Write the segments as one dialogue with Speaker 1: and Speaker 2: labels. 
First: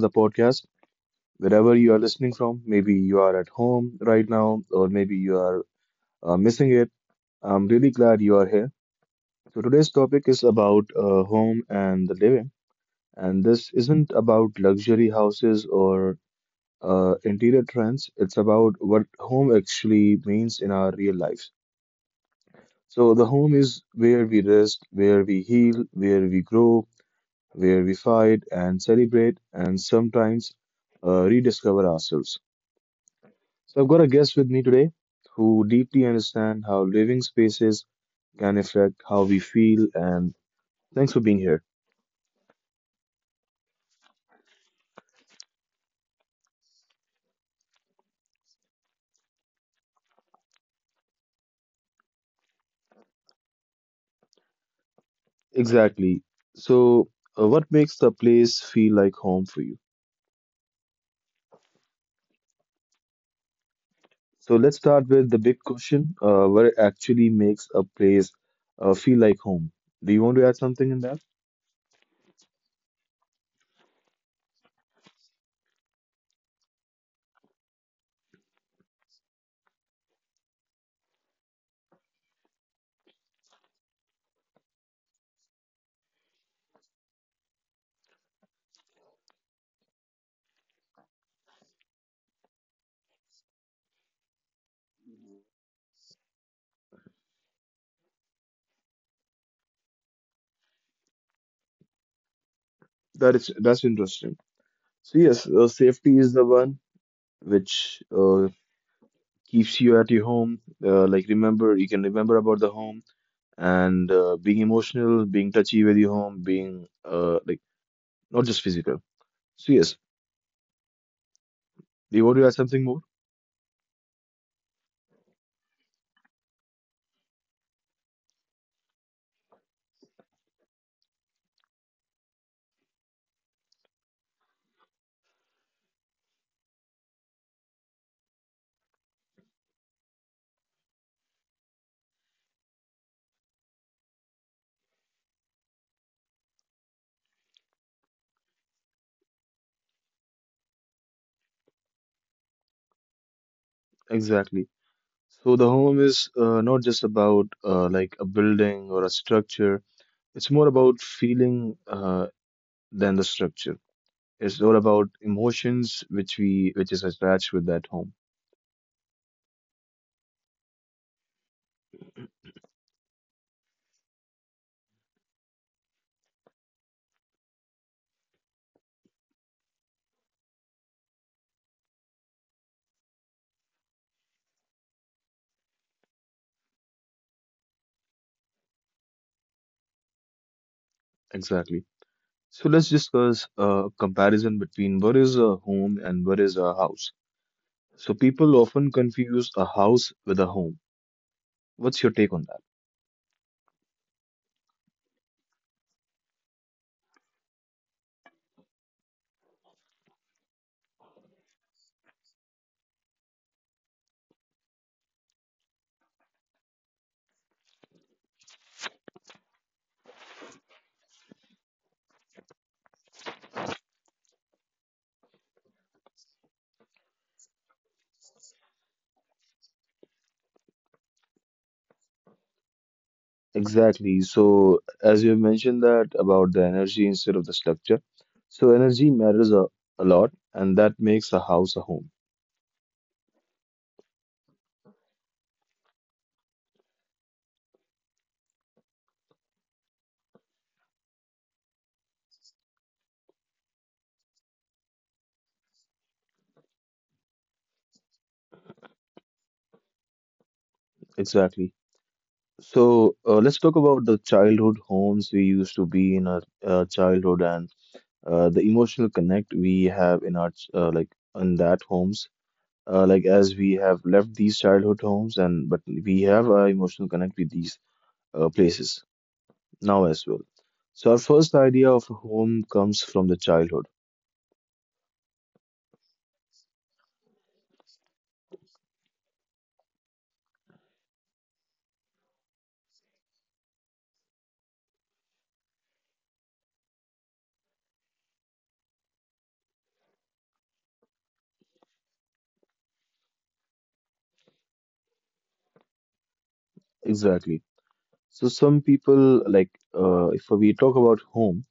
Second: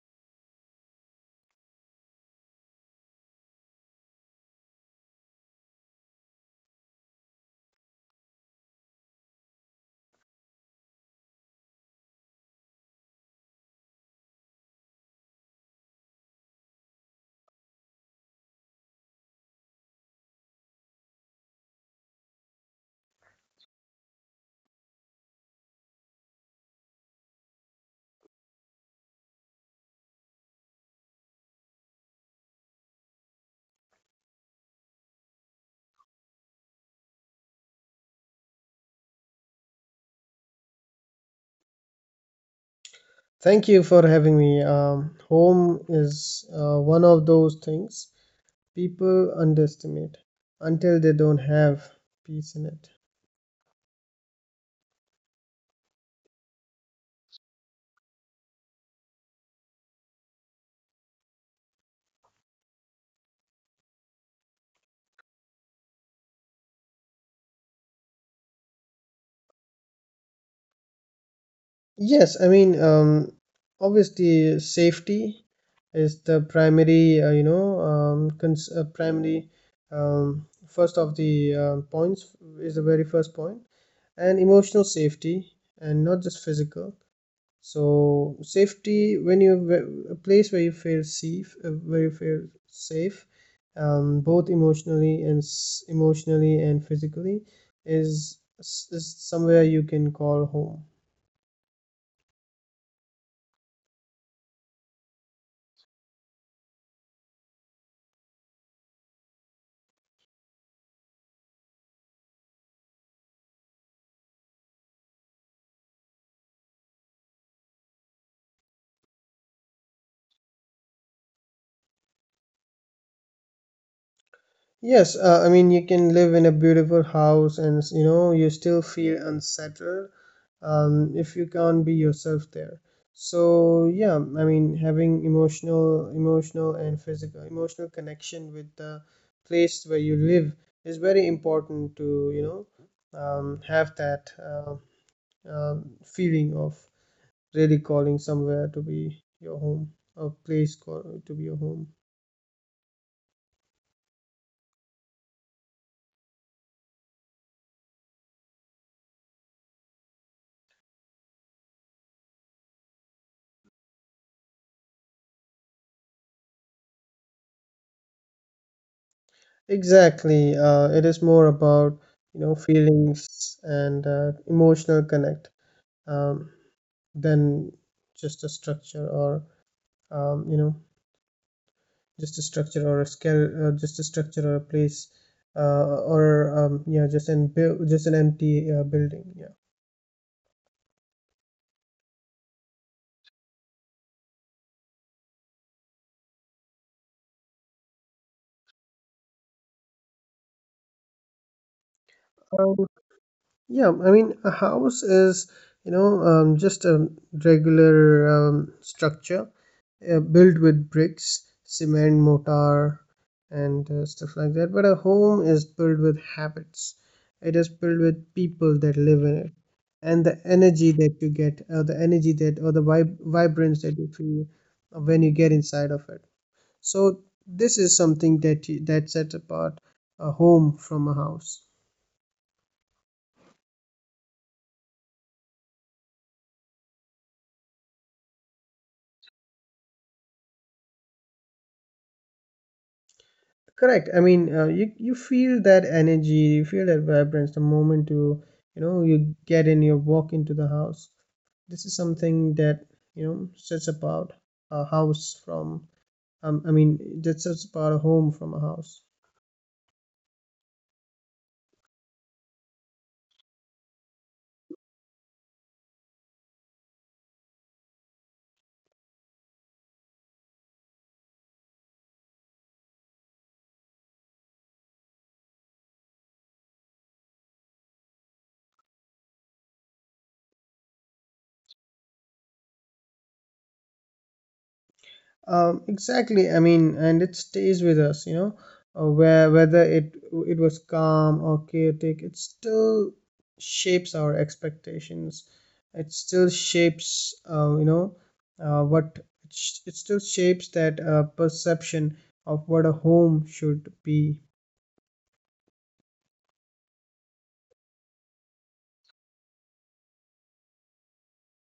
Speaker 1: the podcast. Wherever you are listening from, maybe you are at home right now, or maybe you are missing it. I'm really glad you are here. So, today's topic is about home and the living. And this isn't about luxury houses or interior trends. It's about what home actually means in our real lives. So, the home is where we rest, where we heal, where we grow, where we fight and celebrate and sometimes rediscover ourselves. So I've got a guest with me today who deeply understands how living spaces can affect how we feel, and thanks for being here.
Speaker 2: Thank you for having me. Home is one of those things people underestimate until they don't have peace in it.
Speaker 1: Exactly. So what makes the place feel like home for you? So let's start with the big question. What actually makes a place feel like home? Do you want to add something in that?
Speaker 2: Yes, I mean, um, Obviously, safety is the primary, you know, cons- primary, first of the points, is the very first point, and emotional safety, and not just physical. So safety when you a place where you feel safe, where you feel safe, both emotionally and emotionally and physically, is somewhere you can call home.
Speaker 1: That is that's interesting. So yes, safety is the one which keeps you at your home. Like remember, you can remember about the home and being emotional, being touchy with your home, being like not just physical. So yes, do you want to add something more?
Speaker 2: Yes, I mean you can live in a beautiful house and you know you still feel unsettled, if you can't be yourself there. So yeah, I mean having emotional connection with the place where you live is very important to you know have that feeling of really calling somewhere to be your home, a place call, to be your home.
Speaker 1: Exactly. So the home is not just about like a building or a structure. It's more about feeling than the structure. It's all about emotions which is attached with that home.
Speaker 2: Exactly. It is more about you know feelings and emotional connect, um, than just a structure or you know just a structure or a place or yeah, just an just an empty building. Yeah.
Speaker 1: Exactly. So let's discuss a comparison between what is a home and what is a house. So people often confuse a house with a home. What's your take on that?
Speaker 2: Um, Yeah, I mean, a house is, just a regular structure built with bricks, cement, mortar, and stuff like that. But a home is built with habits. It is built with people that live in it, and the energy that you get, or the energy that, or the vibrance that you feel when you get inside of it. So this is something that you, that sets apart a home from a house.
Speaker 1: Exactly. So as you mentioned, that about the energy instead of the structure. So energy matters a lot, and that makes a house a home.
Speaker 2: Correct. I mean, you feel that energy, you feel that vibrance the moment you you know you get in, you walk into the house. This is something that you know sets apart a house from. I mean, that sets apart a home from a house.
Speaker 1: Exactly. So let's talk about the childhood homes we used to be in our childhood, and the emotional connect we have in our like in that homes. Like as we have left these childhood homes, and but we have our emotional connect with these places now as well. So, our first idea of a home comes from the childhood.
Speaker 2: Exactly. I mean, and it stays with us, you know, where whether it it was calm or chaotic, it still shapes our expectations. It still shapes, what it still shapes that perception of what a home should be.
Speaker 1: Exactly. So, some people, like, if we talk about home,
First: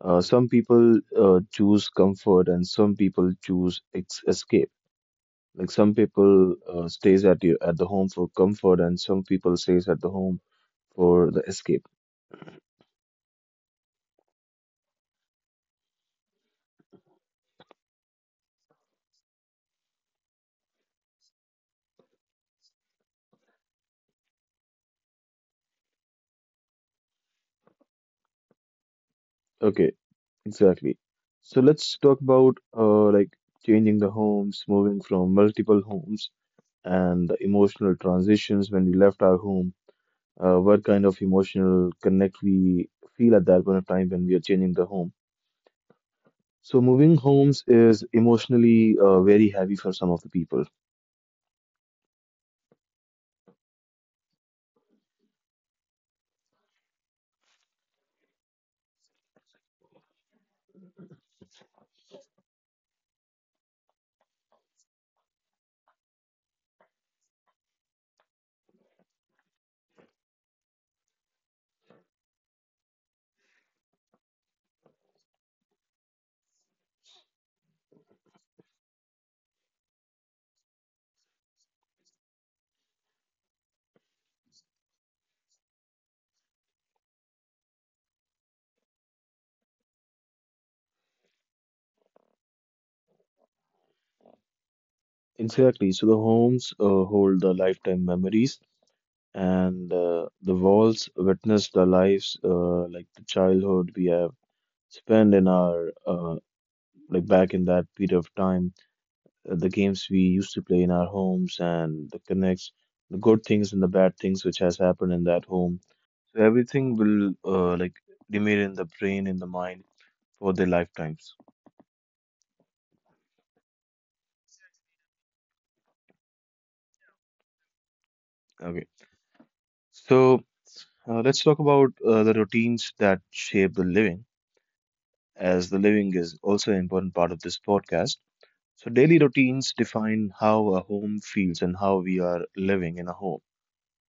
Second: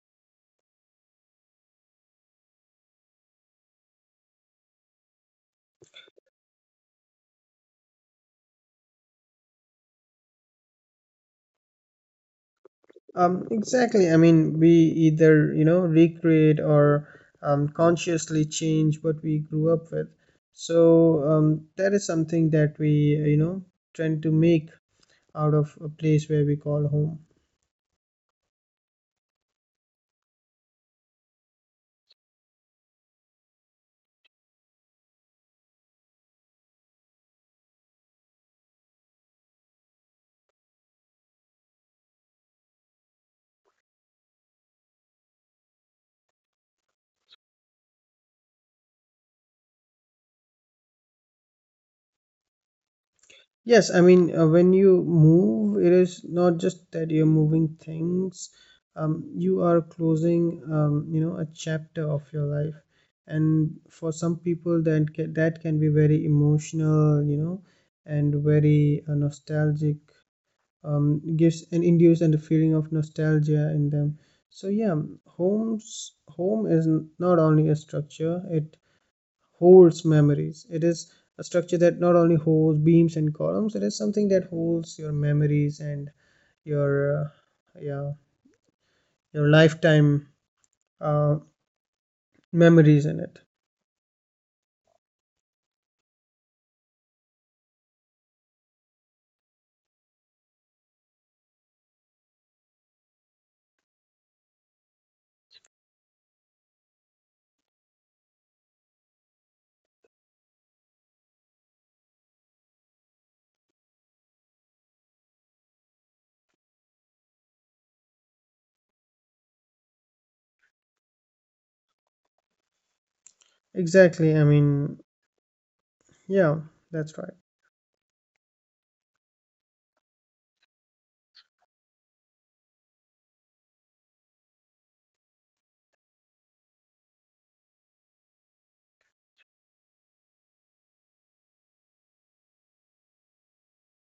Speaker 1: some people choose comfort and some people choose ex escape. Like, some people stays at you at the home for comfort, and some people stays at the home for the escape.
Speaker 2: Exactly. I mean, we either, you know, recreate or consciously change what we grew up with. So that is something that we, you know, tend to make out of a place where we call home.
Speaker 1: Okay, exactly. So, let's talk about like changing the homes, moving from multiple homes and the emotional transitions when we left our home. What kind of emotional connect we feel at that point of time when we are changing the home? So moving homes is emotionally very heavy for some of the people.
Speaker 2: Yes, I mean, when you move, it is not just that you're moving things, you are closing, you know, a chapter of your life. And for some people, that can be very emotional, you know, and very nostalgic, gives and induce and a feeling of nostalgia in them. So yeah, home is not only a structure, it holds memories, it is a structure that not only holds beams and columns, it is something that holds your memories and your yeah, your lifetime uh, memories in it.
Speaker 1: Exactly. So the homes hold the lifetime memories, and the walls witness the lives, like the childhood we have spent in our like back in that period of time, the games we used to play in our homes, and the connects, the good things and the bad things which has happened in that home. So everything will like remain in the brain, in the mind for their lifetimes.
Speaker 2: Exactly, I mean, yeah, that's right.
Speaker 1: Okay. So let's talk about the routines that shape the living, as the living is also an important part of this podcast. So daily routines define how a home feels and how we are living in a home.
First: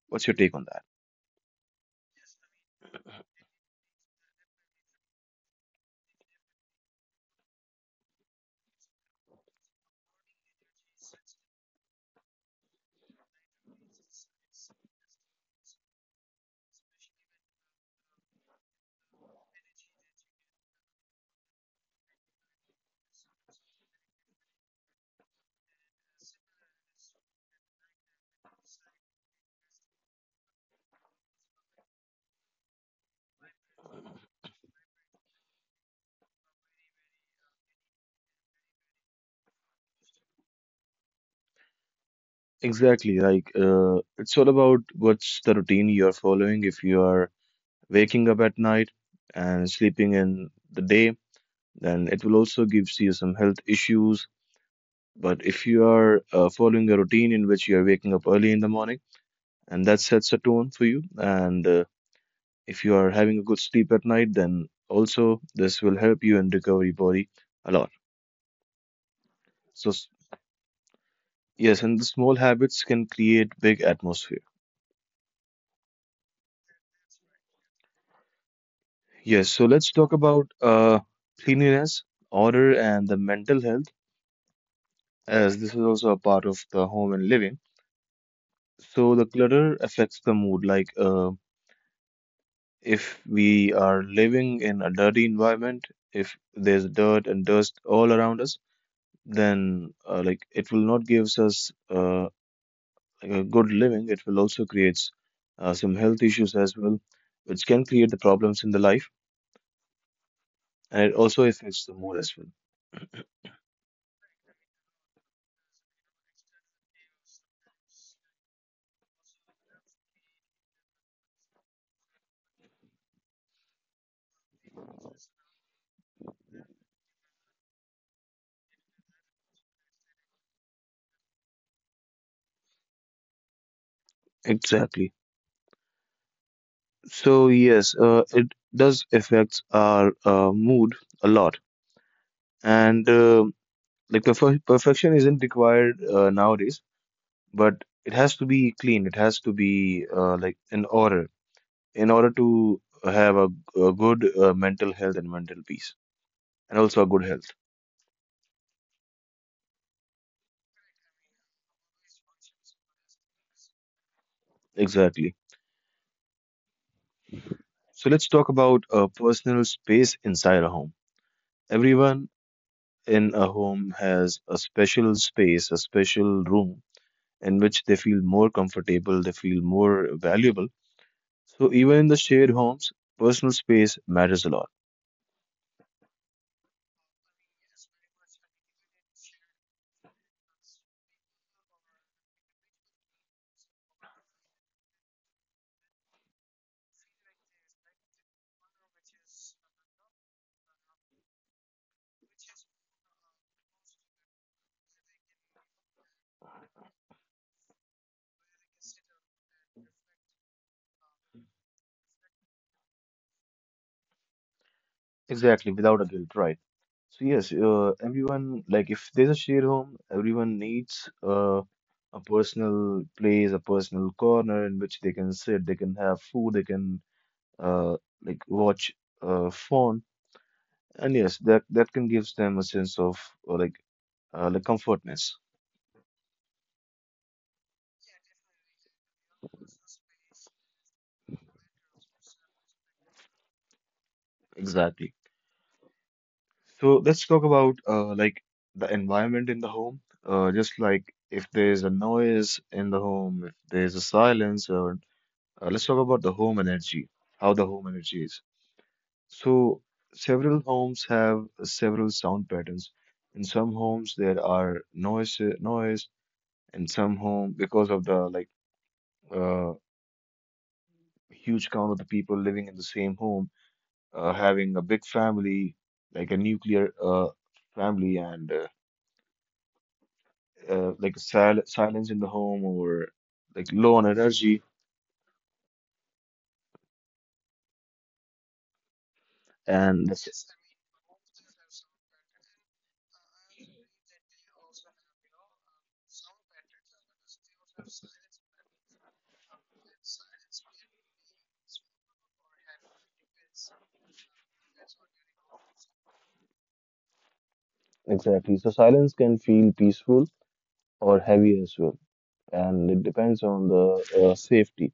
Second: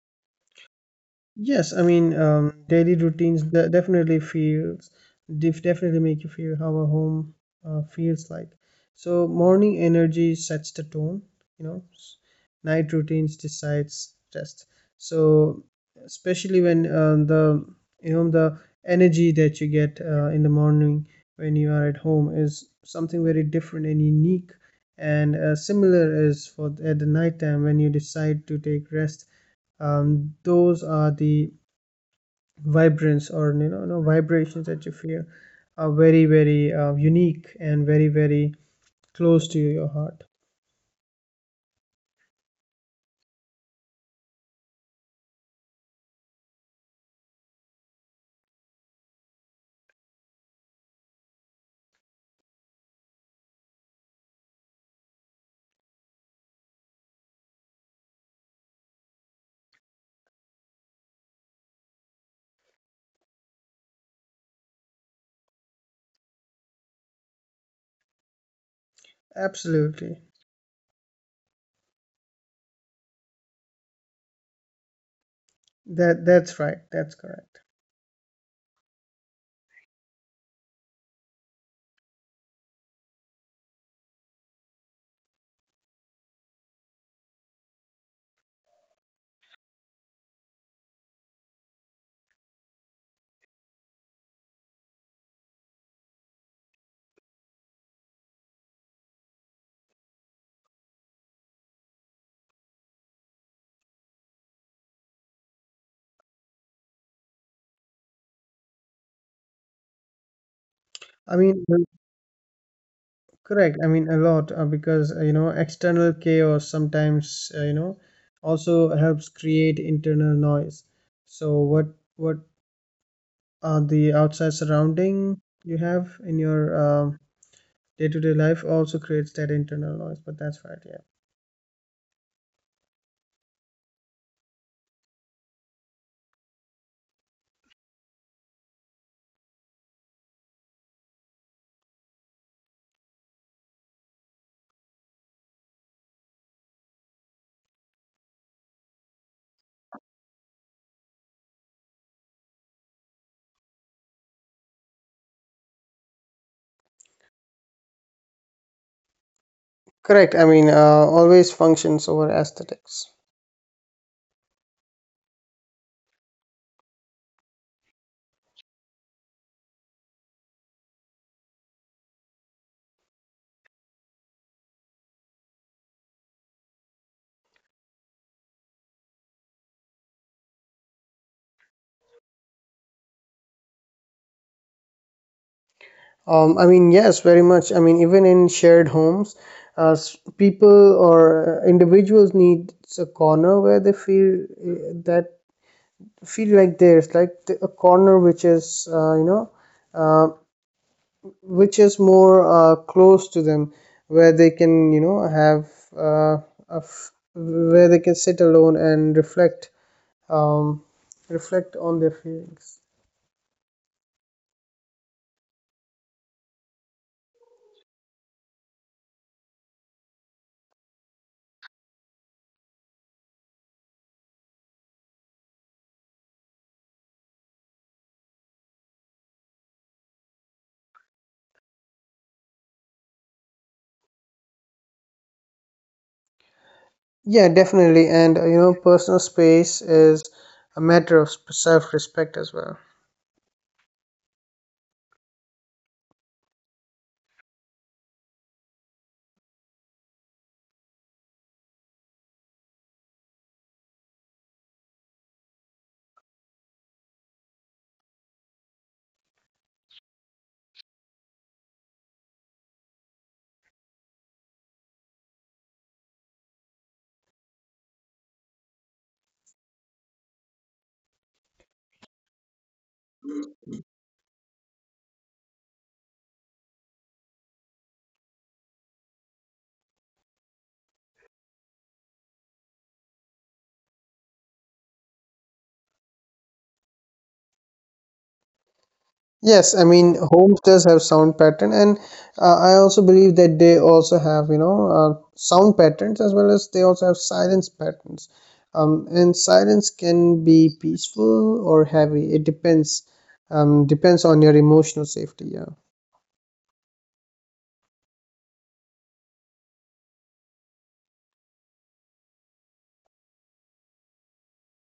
Speaker 1: What's your take on that?
Speaker 2: Yes, I mean, daily routines definitely feels, definitely make you feel how a home feels like. So morning energy sets the tone, you know. Night routines decides test. So especially when the you know the energy that you get in the morning when you are at home is something very different and unique. And similar is for at the nighttime when you decide to take rest, those are the vibrance or you know, no vibrations that you feel are very very unique and very very close to your heart.
Speaker 1: Exactly. Like it's all about what's the routine you are following. If you are waking up at night and sleeping in the day, then it will also gives you some health issues. But if you are following a routine in which you are waking up early in the morning, and that sets a tone for you, and if you are having a good sleep at night, then also this will help you in recovery body a lot. So, s-
Speaker 2: Absolutely.
Speaker 1: yes, and the small habits can create big atmosphere.
Speaker 2: That's right, that's correct.
Speaker 1: Yes, so let's talk about cleanliness, order, and the mental health, as this is also a part of the home and living. So the clutter affects the mood, like if we are living in a dirty environment, if there's dirt and dust all around us, then like it will not gives us like a good living. It will also creates some health issues as well, which can create the problems in the life, and it
Speaker 2: I
Speaker 1: also
Speaker 2: mean, well,
Speaker 1: affects the mood as well.
Speaker 2: correct, I mean, a lot, because you know external chaos sometimes you know also helps create internal noise. So what are the outside surrounding you have in your day-to-day life also creates that internal noise, but that's right, yeah.
Speaker 1: Exactly. So yes, it does affect our mood a lot, and like perfection isn't required nowadays, but it has to be clean. It has to be like in order, in order to have a good mental health and mental peace, and also a good health.
Speaker 2: Correct. I mean, always functions over aesthetics.
Speaker 1: Exactly. So let's talk about a personal space inside a home. Everyone in a home has a special space, a special room in which they feel more comfortable, they feel more valuable. So even in the shared homes, personal space matters a lot.
Speaker 2: I mean, yes, very much. I mean, even in shared homes, people or individuals need a corner where they feel that feel like theirs, like the, a corner which is, you know, uh, which is more close to them, where they can, you know, have uh, where they can sit alone and reflect, um, reflect on their feelings.
Speaker 1: Exactly, without a guilt, right? So yes, everyone, like if there's a shared home, everyone needs a personal place, a personal corner in which they can sit, they can have food, they can uh, like watch phone, and yes, that can gives them a sense of uh, like like comfortness.
Speaker 2: Yeah, definitely. And you know, personal space is a matter of self respect as well.
Speaker 1: Exactly. So let's talk about like the environment in the home. Just like if there's a noise in the home, if there's a silence, or let's talk about the home energy, how the home energy is. So, several homes have several sound patterns. In some homes, there are noise. In some home, because of the like uh, huge count of the people living in the same home, having a big family, like a nuclear family, and like silence in the home or like low on energy.
Speaker 2: Yes, I
Speaker 1: And
Speaker 2: mean, homes does have sound pattern, and I also believe that they also have, you know, sound patterns as well as they also have silence patterns. And silence can be peaceful or heavy. It depends, depends on your emotional safety. Yeah.
Speaker 1: exactly, so silence can feel peaceful or heavy as well, and it depends on the safety.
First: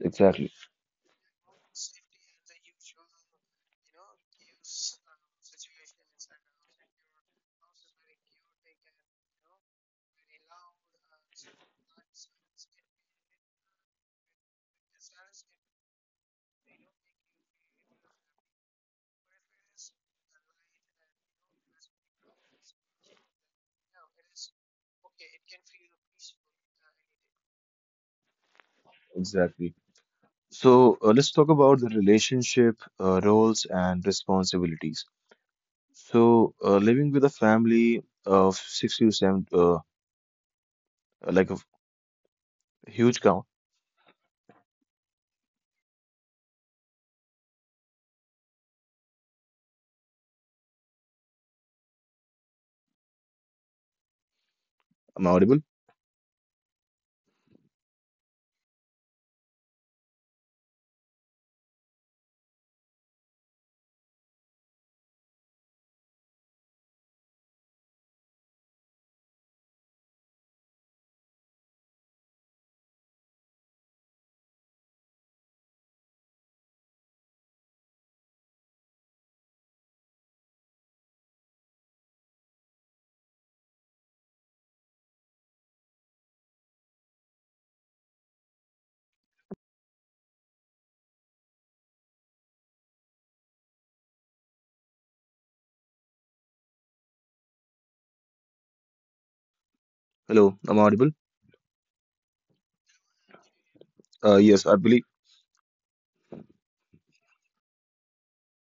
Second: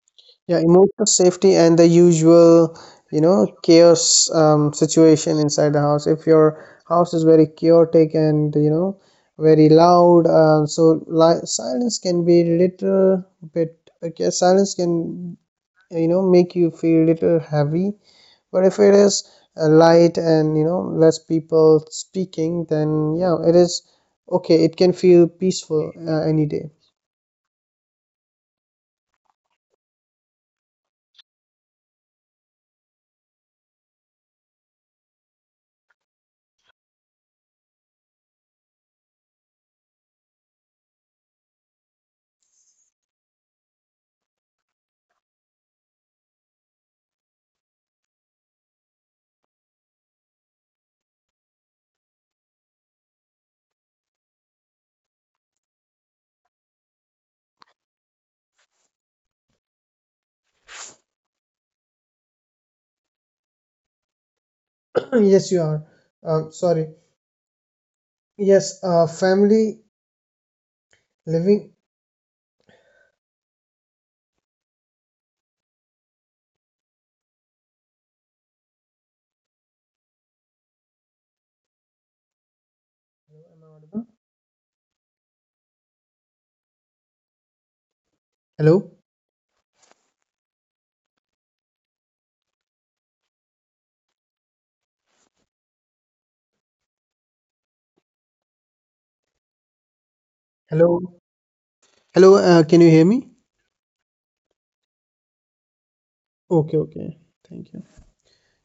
Speaker 1: Exactly,
Speaker 2: Yeah, emotional safety and the usual, you know, chaos situation inside the house. If your house is very chaotic and you know very loud, silence can be little bit. Okay, silence can you know make you feel little heavy. But if it is light and you know less people speaking, then yeah, it is okay. It can feel peaceful any day.
Speaker 1: exactly. So let's talk about the relationship, roles, and responsibilities. So living with a family of 6 to 7, like a huge count. Am I audible?
Speaker 2: Yes, you are. Sorry. Yes, family Living Hello?
Speaker 1: Hello, am I audible?
Speaker 2: Hello? Hello, can you hear me?
Speaker 1: Yes, I believe.
Speaker 2: Okay, okay. Thank you.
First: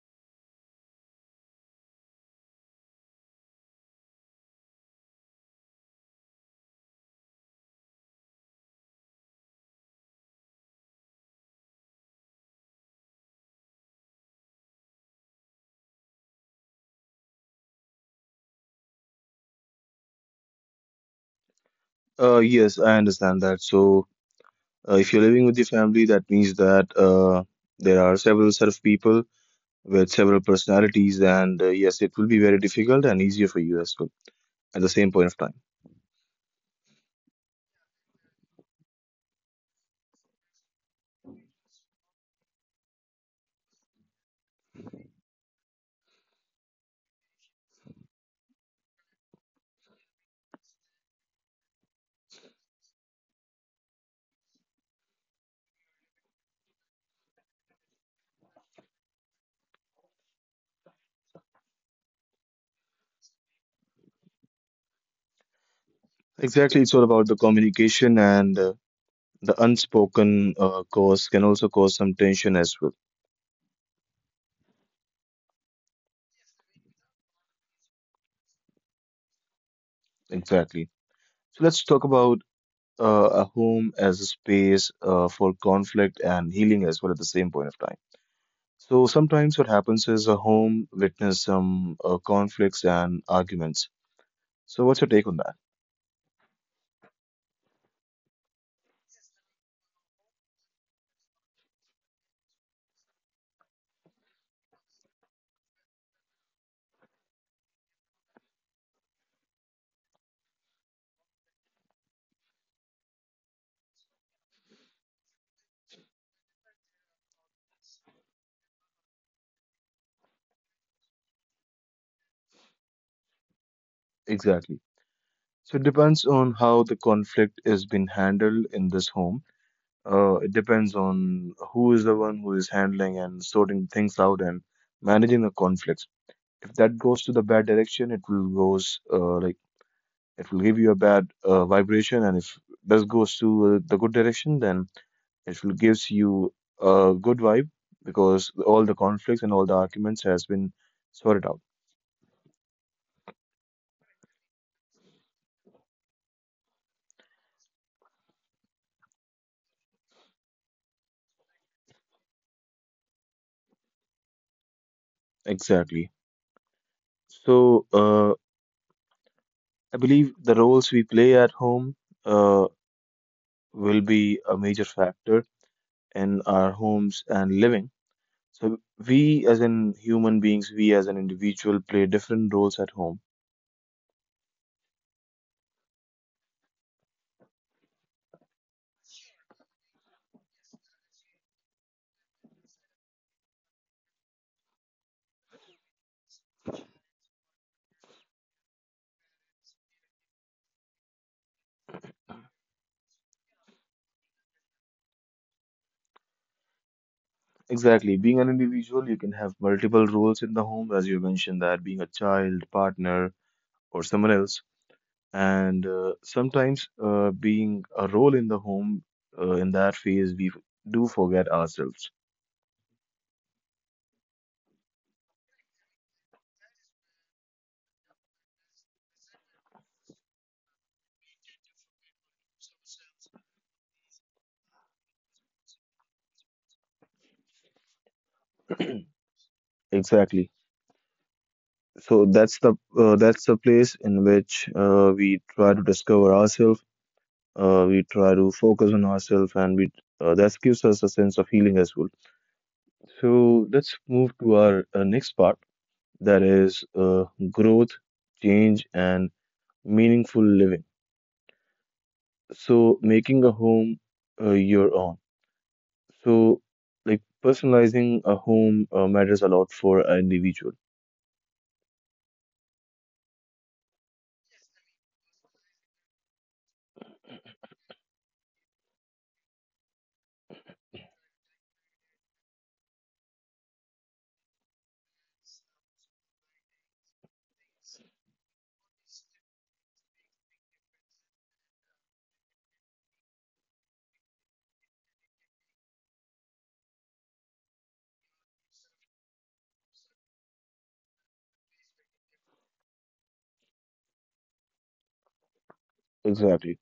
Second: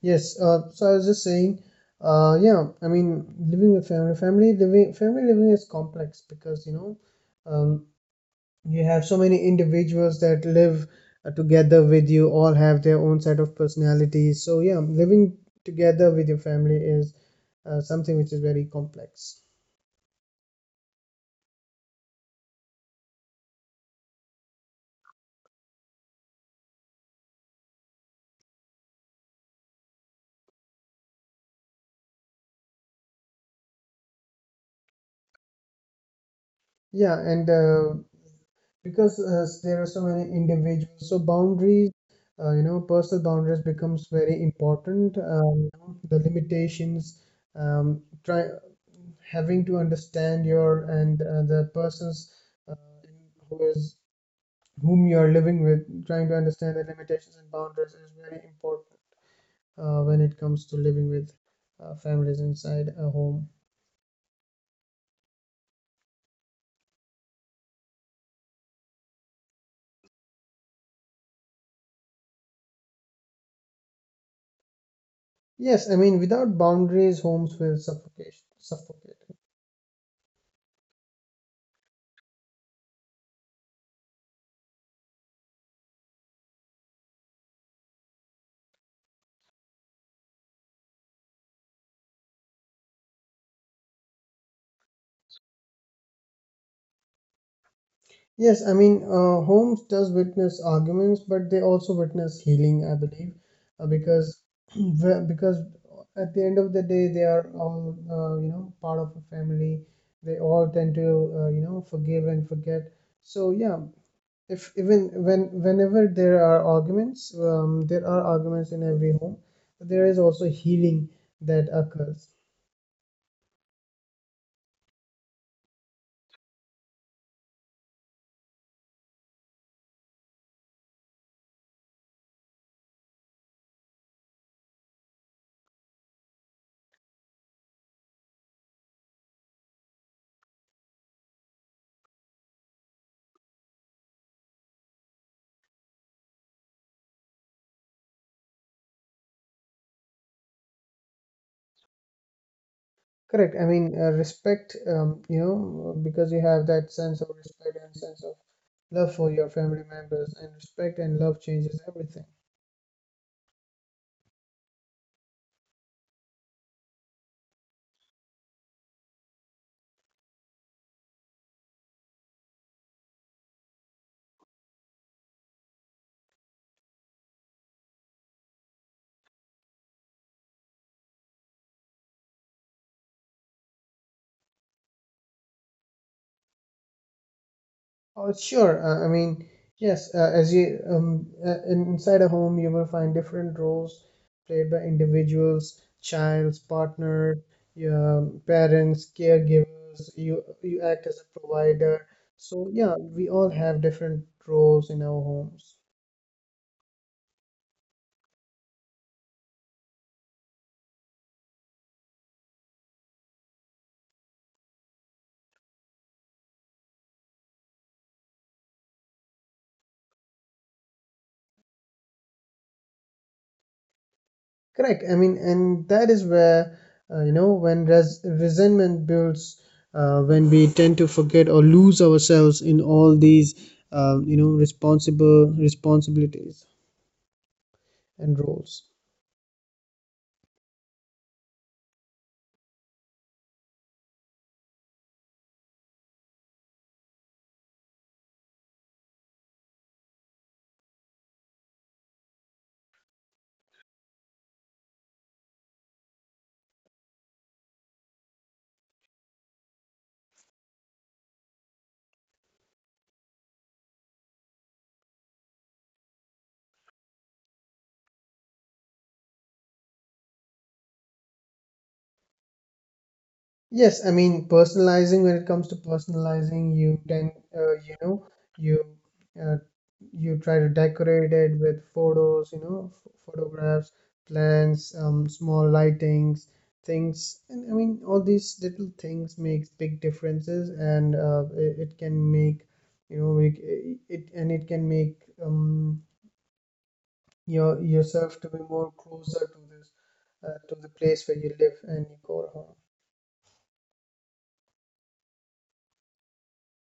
Speaker 2: Yes, so I was just saying, yeah, I mean, living with family living is complex because, you know, um, you have so many individuals that live together with you, all have their own set of personalities. So, yeah, living together with your family is something which is very complex.
Speaker 1: Yes, I understand that. So if you're living with your family, that means that there are several set of people with several personalities, and yes, it will be very difficult and easier for you as well at the same point of time.
Speaker 2: Yeah, and because there are so many individuals, so boundaries you know personal boundaries becomes very important, the limitations try having to understand your and the persons uh, who is whom you are living with, trying to understand the limitations and boundaries is very important when it comes to living with families inside a home.
Speaker 1: Exactly, it's all about the communication, and the unspoken cause can also cause some tension as well.
Speaker 2: Yes, I mean, without boundaries homes will suffocate.
Speaker 1: Exactly. So let's talk about a home as a space for conflict and healing as well at the same point of time. So sometimes what happens is a home witness some conflicts and arguments. So, what's your take on that?
Speaker 2: Yes, I mean, homes does witness arguments, but they also witness healing, I believe, because because at the end of the day, they are all you know part of a family. They all tend to you know forgive and forget. So yeah, if even when whenever there are arguments in every home. There is also healing that occurs.
Speaker 1: Exactly. So, it depends on how the conflict is being handled in this home. It depends on who is the one who is handling and sorting things out and managing the conflicts. If that goes to the bad direction, it will goes like it will give you a bad vibration, and if this goes to the good direction, then it will gives you a good vibe because all the conflicts and all the arguments has been sorted out.
Speaker 2: Correct. I mean, respect, you know, because you have that sense of respect and sense of love for your family members, and respect and love changes everything.
Speaker 1: Exactly. So, I believe the roles we play at home uh, will be a major factor in our homes and living. So, we as in human beings, we as an individual play different roles at home.
Speaker 2: Oh, sure. I mean, yes, as you inside a home, you will find different roles played by individuals, childs, partner, your parents, caregivers. You act as a provider. So yeah, we all have different roles in our homes.
Speaker 1: Exactly. Being an individual, you can have multiple roles in the home, as you mentioned that being a child, partner, or someone else. And sometimes being a role in the home, in that phase, we do forget ourselves.
Speaker 2: Correct. I mean, and that is where, you know, when resentment builds, when we tend to forget or lose ourselves in all these, you know, responsible responsibilities and roles.
Speaker 1: Exactly. So that's the place in which we try to discover ourselves. We try to focus on ourselves, and we that gives us a sense of healing as well. So let's move to our next part, that is growth, change, and meaningful living. So making a home your own. So like personalizing a home matters a lot for an individual.
Speaker 2: Yes, I mean personalizing. When it comes to personalizing, you can you uh, you try to decorate it with photos, you know, photographs, plants, small lightings, things. And I mean, all these little things makes big differences, and it can make you know make it, it and it can make um, yourself to be more closer to this to the place where you live and you call home.
Speaker 1: Exactly.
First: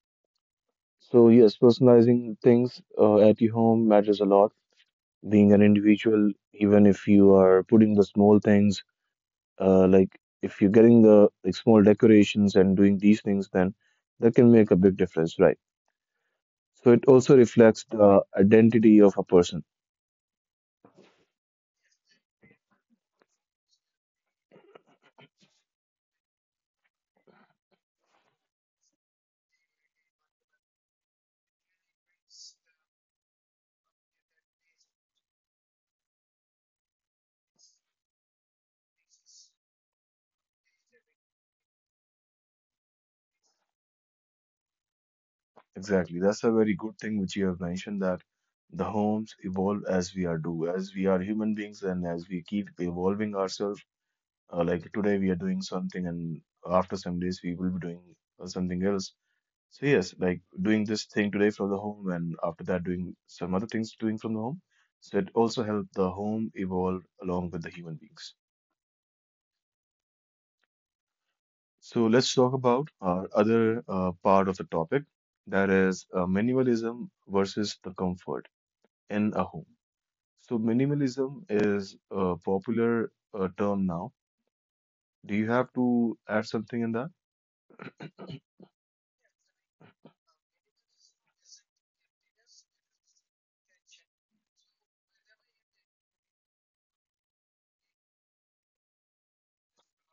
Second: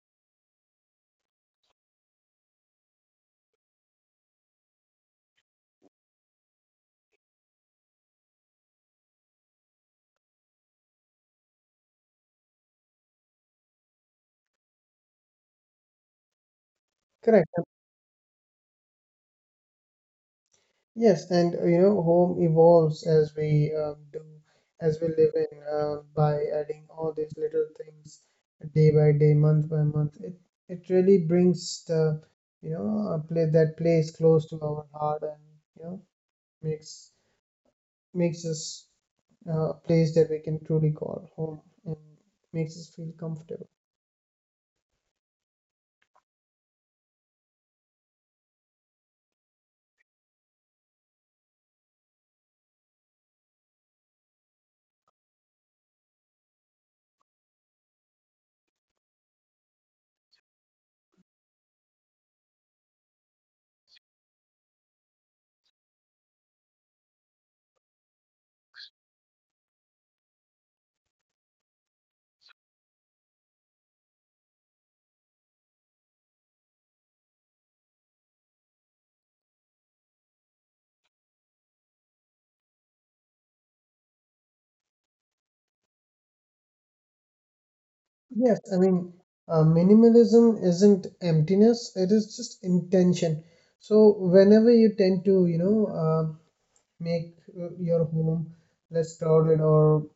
Speaker 1: So yes, personalizing things at your home matters a lot being an individual, even if you are putting the small things, like if you're getting the like small decorations and doing these things, then that can make a big difference, right? So it also
Speaker 2: Correct.
Speaker 1: reflects the identity of a person.
Speaker 2: Yes, and you know, home evolves as we do, as we live in, by adding all these little things day by day, month by month. It really brings the, you know, a place that place close to our heart, and you know, makes makes us a place that we can truly call home, and makes us feel comfortable.
Speaker 1: Exactly. That's a very good thing which you have mentioned, that the homes evolve as we are do, as we are human beings and as we keep evolving ourselves. Like today we are doing something and after some days we will be doing something else. So yes, like doing this thing today from the home and after that doing some other things doing from the home. So it also helped the home evolve along with the human beings. So let's talk about our other part of the topic, that is minimalism versus the comfort in a home. So minimalism is a popular term now. Do you have to add something in that?
Speaker 2: Yes, I mean, minimalism isn't emptiness, it is just intention. So whenever you tend to, you know, make your home less crowded or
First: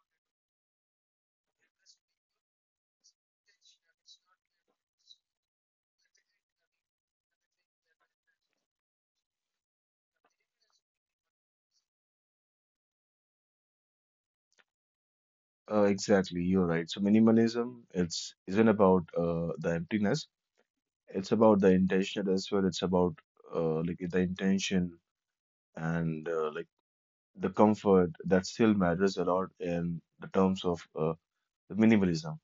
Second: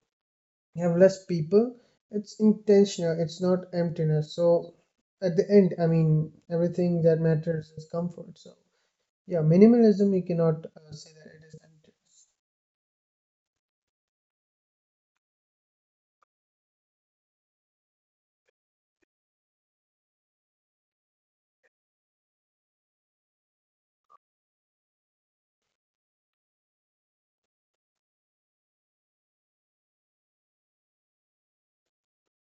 Speaker 2: have less people, it's intentional, it's not emptiness. So at the end, I mean, everything that matters is comfort. So yeah, minimalism, you cannot say that it is empty.
Speaker 1: Exactly, you're right. So minimalism, it's isn't about the emptiness. It's about the intention as well. It's about like the intention and like the comfort that still matters a lot in the terms of the minimalism.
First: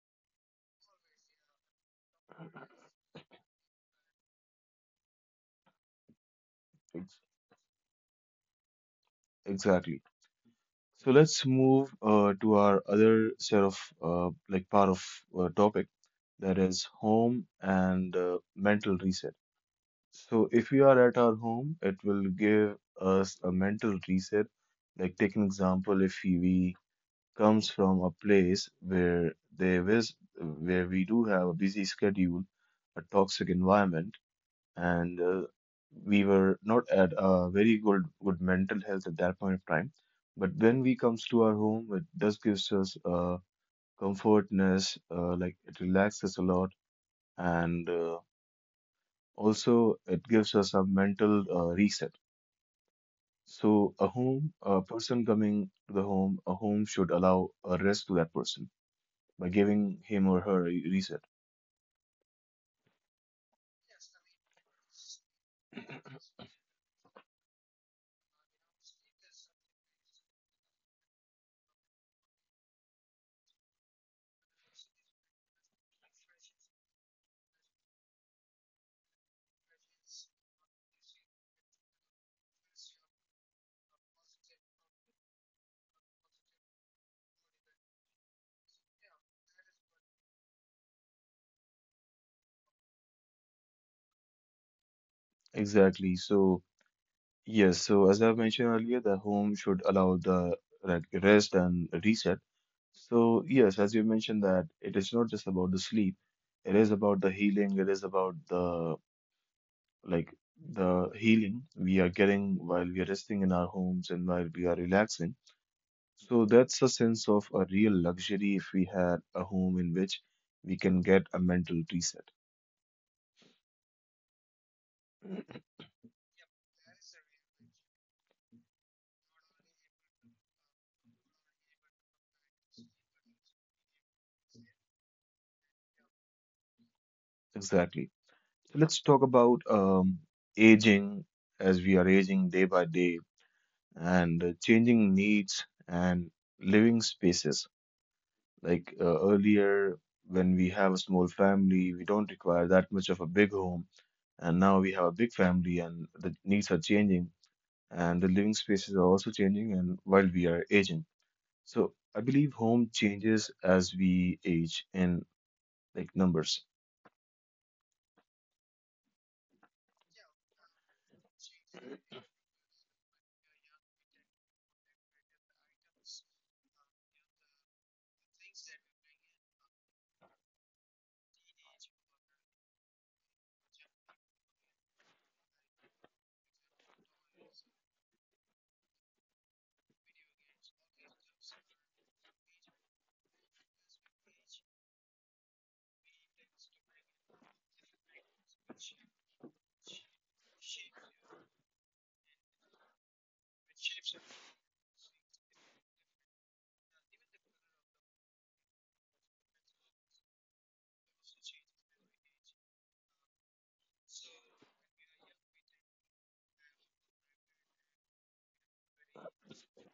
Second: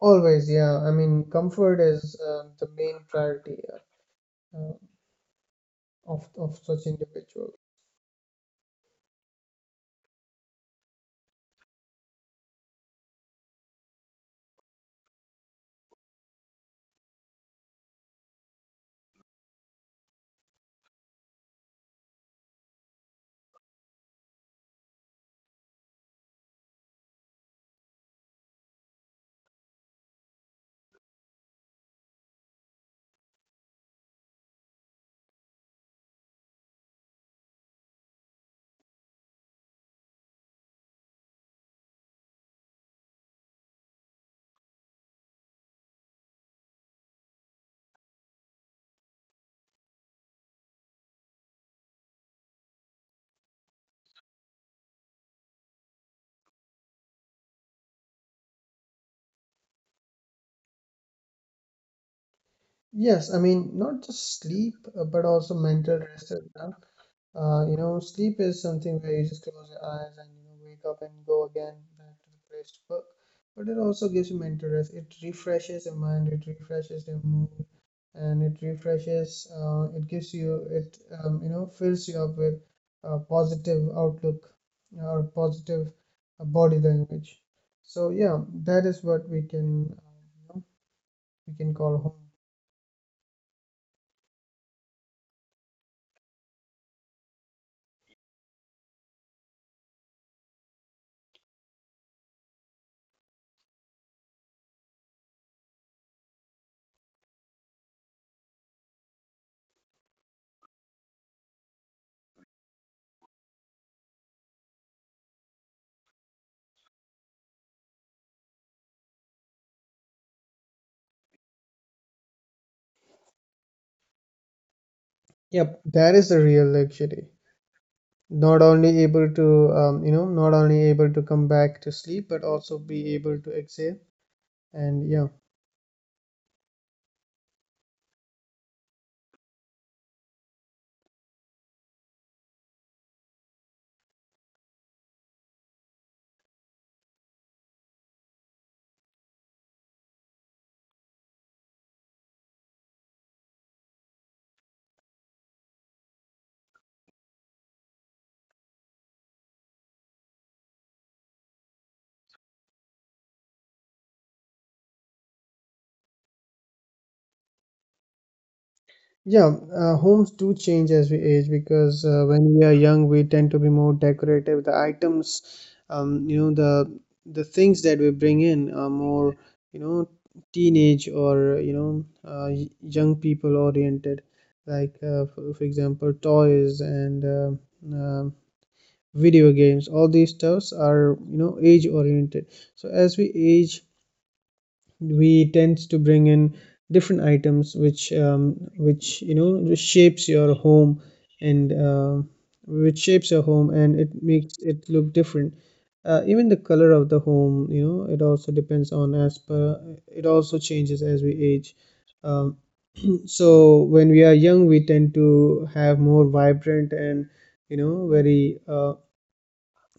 Speaker 2: Always, yeah, I mean, comfort is the main priority uh, uh, of such
Speaker 1: Ex-
Speaker 2: individual.
Speaker 1: exactly. So let's move to our other set of like part of topic, that is home and mental reset. So if we are at our home it will give us a mental reset. Like take an example, if we comes from a place where there is where we do have a busy schedule, a toxic environment, and we were not at a very good mental health at that point of time. But when we comes to our home, it does gives us a comfortness, like it relaxes a lot, and also it gives us a mental reset. So a home, a person coming to the home, a home should allow a rest to that person by giving him or her a reset.
Speaker 2: Yes, I mean, not just sleep, but also mental rest as well. You know, sleep is something where you just close your eyes and you know wake up and go again back to the place to work. But it also gives you mental rest. It refreshes your mind. It refreshes your mood, and it refreshes. It gives you it. You know, fills you up with a positive outlook or positive body language. So yeah, that is what we can we can call home.
Speaker 1: Exactly. So, yes, so as I've mentioned earlier, the home should allow the like rest and reset. So, yes, as you mentioned that it is not just about the sleep, it is about the healing, it is about the like the healing we are getting while we are resting in our homes and while we are relaxing. So that's a sense of a real luxury if we had a home in which we can get a mental reset.
Speaker 2: Yep, that is the real luxury. Not only able to not only able to come back to sleep but also be able to exhale and
Speaker 1: Exactly. Let's talk about aging, as we are aging day by day and changing needs and living spaces. Like earlier, when we have a small family, we don't require that much of a big home. And now we have a big family, and the needs are changing, and the living spaces are also changing. And while we are aging, so I believe home changes as we age in like numbers.
Speaker 2: yeah homes do change as we age because when we are young we tend to be more decorative, the items, the things that we bring in are more, you know teenage, or young people oriented, like for example toys and um, video games. All these stuffs are, age oriented. So as we age, we tend to bring in different items which, which, which shapes your home and it makes it look different. Even the color of the home, it also depends on as per it also changes as we age. um, so when we are young we tend to have more vibrant and, very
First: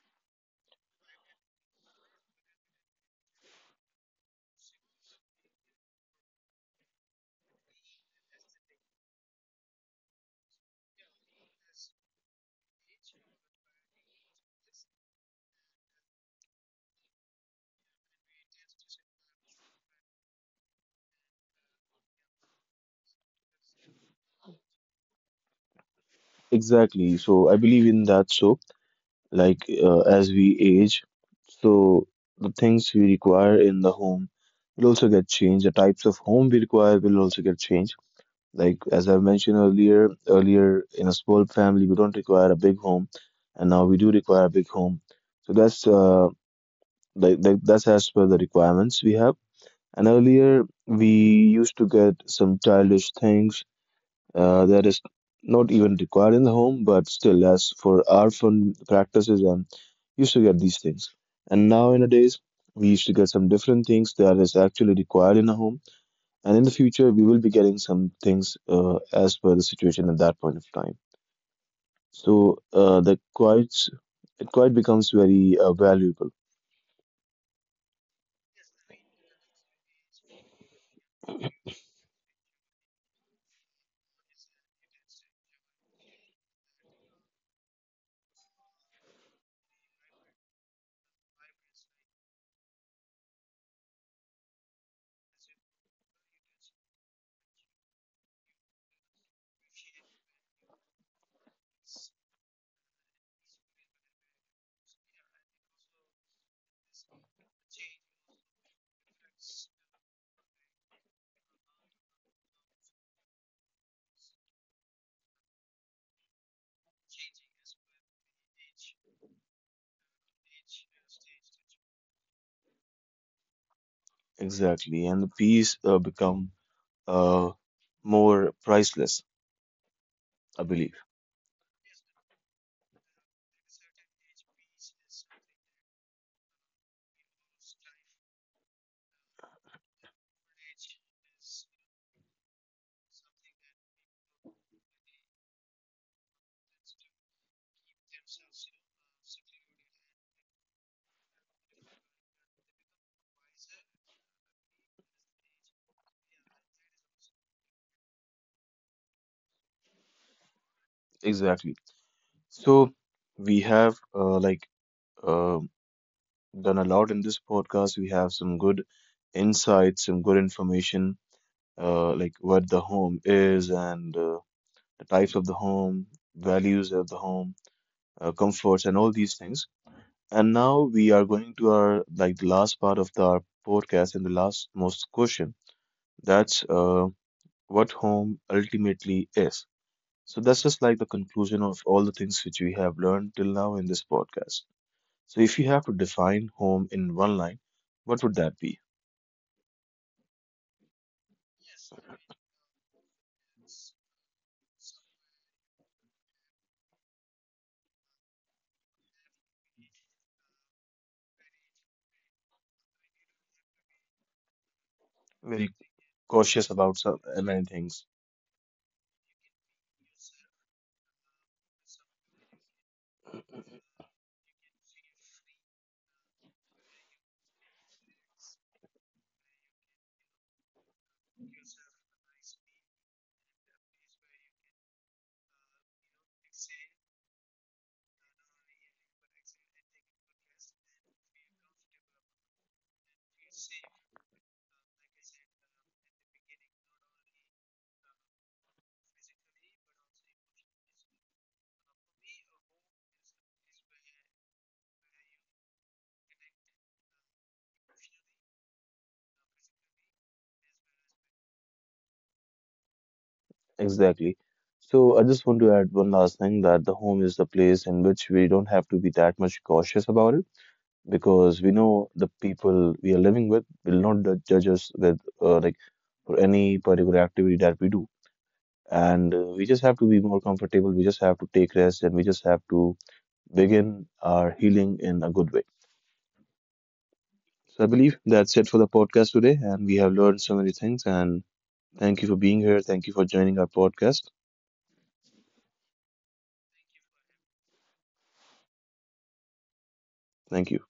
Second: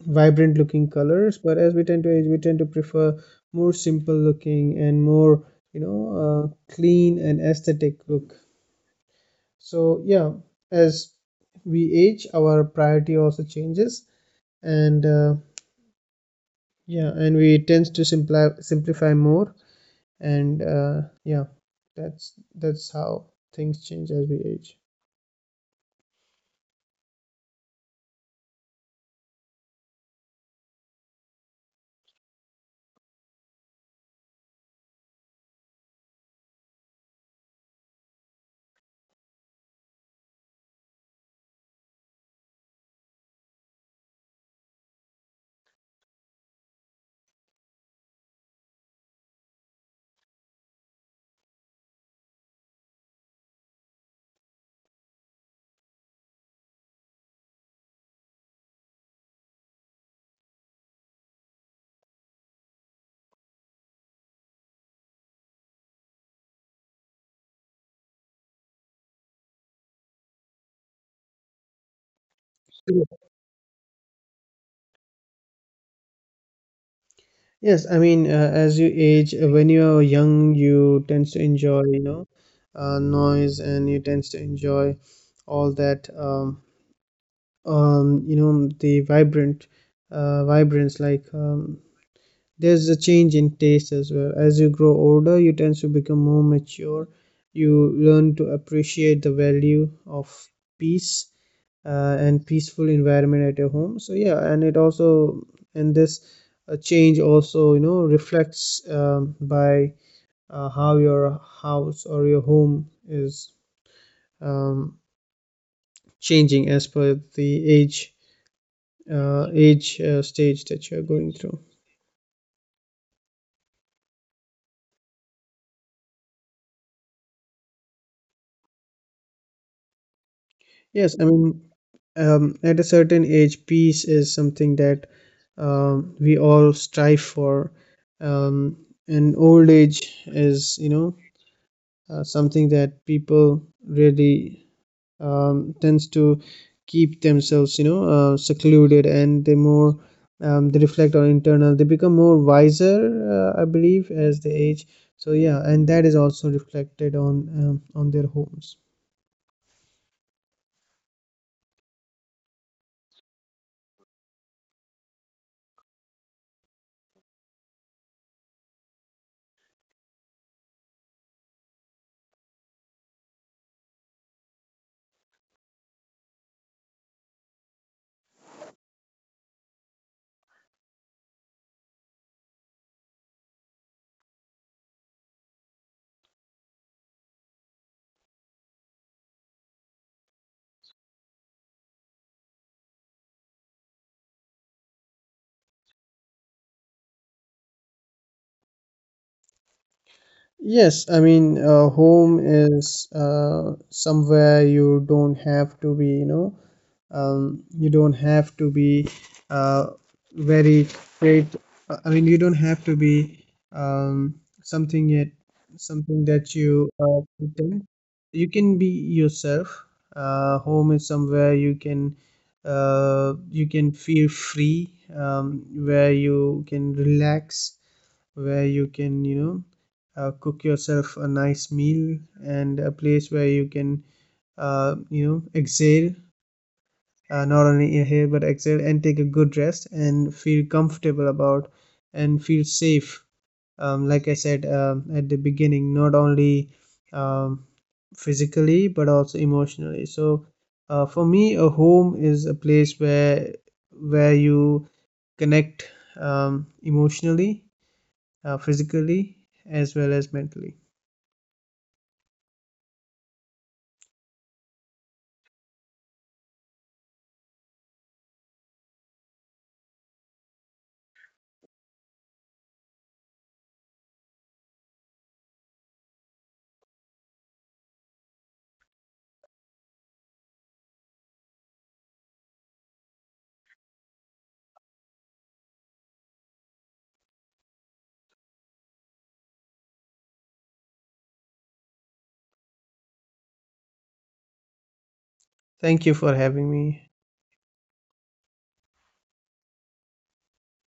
Speaker 2: vibrant looking colors, but as we tend to age we tend to prefer more simple looking and more, you know clean and aesthetic look. So yeah, as we age our priority also changes, and yeah, and we tends to simplify more and yeah, that's how things change as we age.
Speaker 1: Exactly. So I believe in that. So like as we age, so the things we require in the home will also get changed. The types of home we require will also get changed. Like as I mentioned earlier, in a small family we don't require a big home, and now we do require a big home. So that's uh, like that's as per the requirements we have. And earlier we used to get some childish things that is not even required in the home, but still, as for our fun practices, and used to get these things. And now nowadays, we used to get some different things that is actually required in a home. And in the future, we will be getting some things as per the situation at that point of time. So the quite it quite becomes very valuable.
Speaker 2: Yes, I mean, as you age, when you're young, you tends to enjoy, noise, and you tends to enjoy all that, the vibrant, vibrance. Like, there's a change in taste as well. As you grow older, you tends to become more mature. You learn to appreciate the value of peace and peaceful environment at your home. So yeah, and it also, and this change also, reflects by how your house or your home is um, changing as per the age, stage that you're going through.
Speaker 1: Exactly, and the peace become uh, more priceless, I believe.
Speaker 2: Yes, I mean, at a certain age peace is something that, we all strive for. um, and old age is, something that people really, tends to keep themselves, secluded, and they more, they reflect on internal, they become more wiser, I believe, as they age. So yeah, and that is also reflected on, on their homes.
Speaker 1: Exactly. So we have like uh, done a lot in this podcast. We have some good insights, some good information, like what the home is and the types of the home, values of the home, comforts, and all these things. And now we are going to our like the last part of the, our podcast and the last most question. That's what home ultimately is. So that's just like the conclusion of all the things which we have learned till now in this podcast. So if you have to define home in one line, what would that be?
Speaker 2: Yes, I mean, home is somewhere you don't have to be, you don't have to be uh, very great. I mean, you don't have to be um, something yet,
Speaker 1: Very
Speaker 2: something that
Speaker 1: cautious
Speaker 2: you
Speaker 1: about some many
Speaker 2: pretend.
Speaker 1: things.
Speaker 2: You can be yourself. Home is somewhere you can, you can feel free, where you can relax, where you can, cook yourself a nice meal, and a place where you can, exhale, not only inhale but exhale, and take a good rest and feel comfortable about, and feel safe, like I said, at the beginning, not only um, physically but also emotionally. So for me a home is a place where you connect emotionally, physically, as well as mentally.
Speaker 1: Exactly. So I just want to add one last thing that the home is the place in which we don't have to be that much cautious about it because we know the people we are living with will not judge us with like for any particular activity that we do. And we just have to be more comfortable. We just have to take rest and we just have to begin our healing in a good way. So I believe that's it for the podcast today, and we have learned so many things. And thank you for being here. Thank you for joining our podcast.
Speaker 2: Thank you for having me.
Speaker 1: Thank you.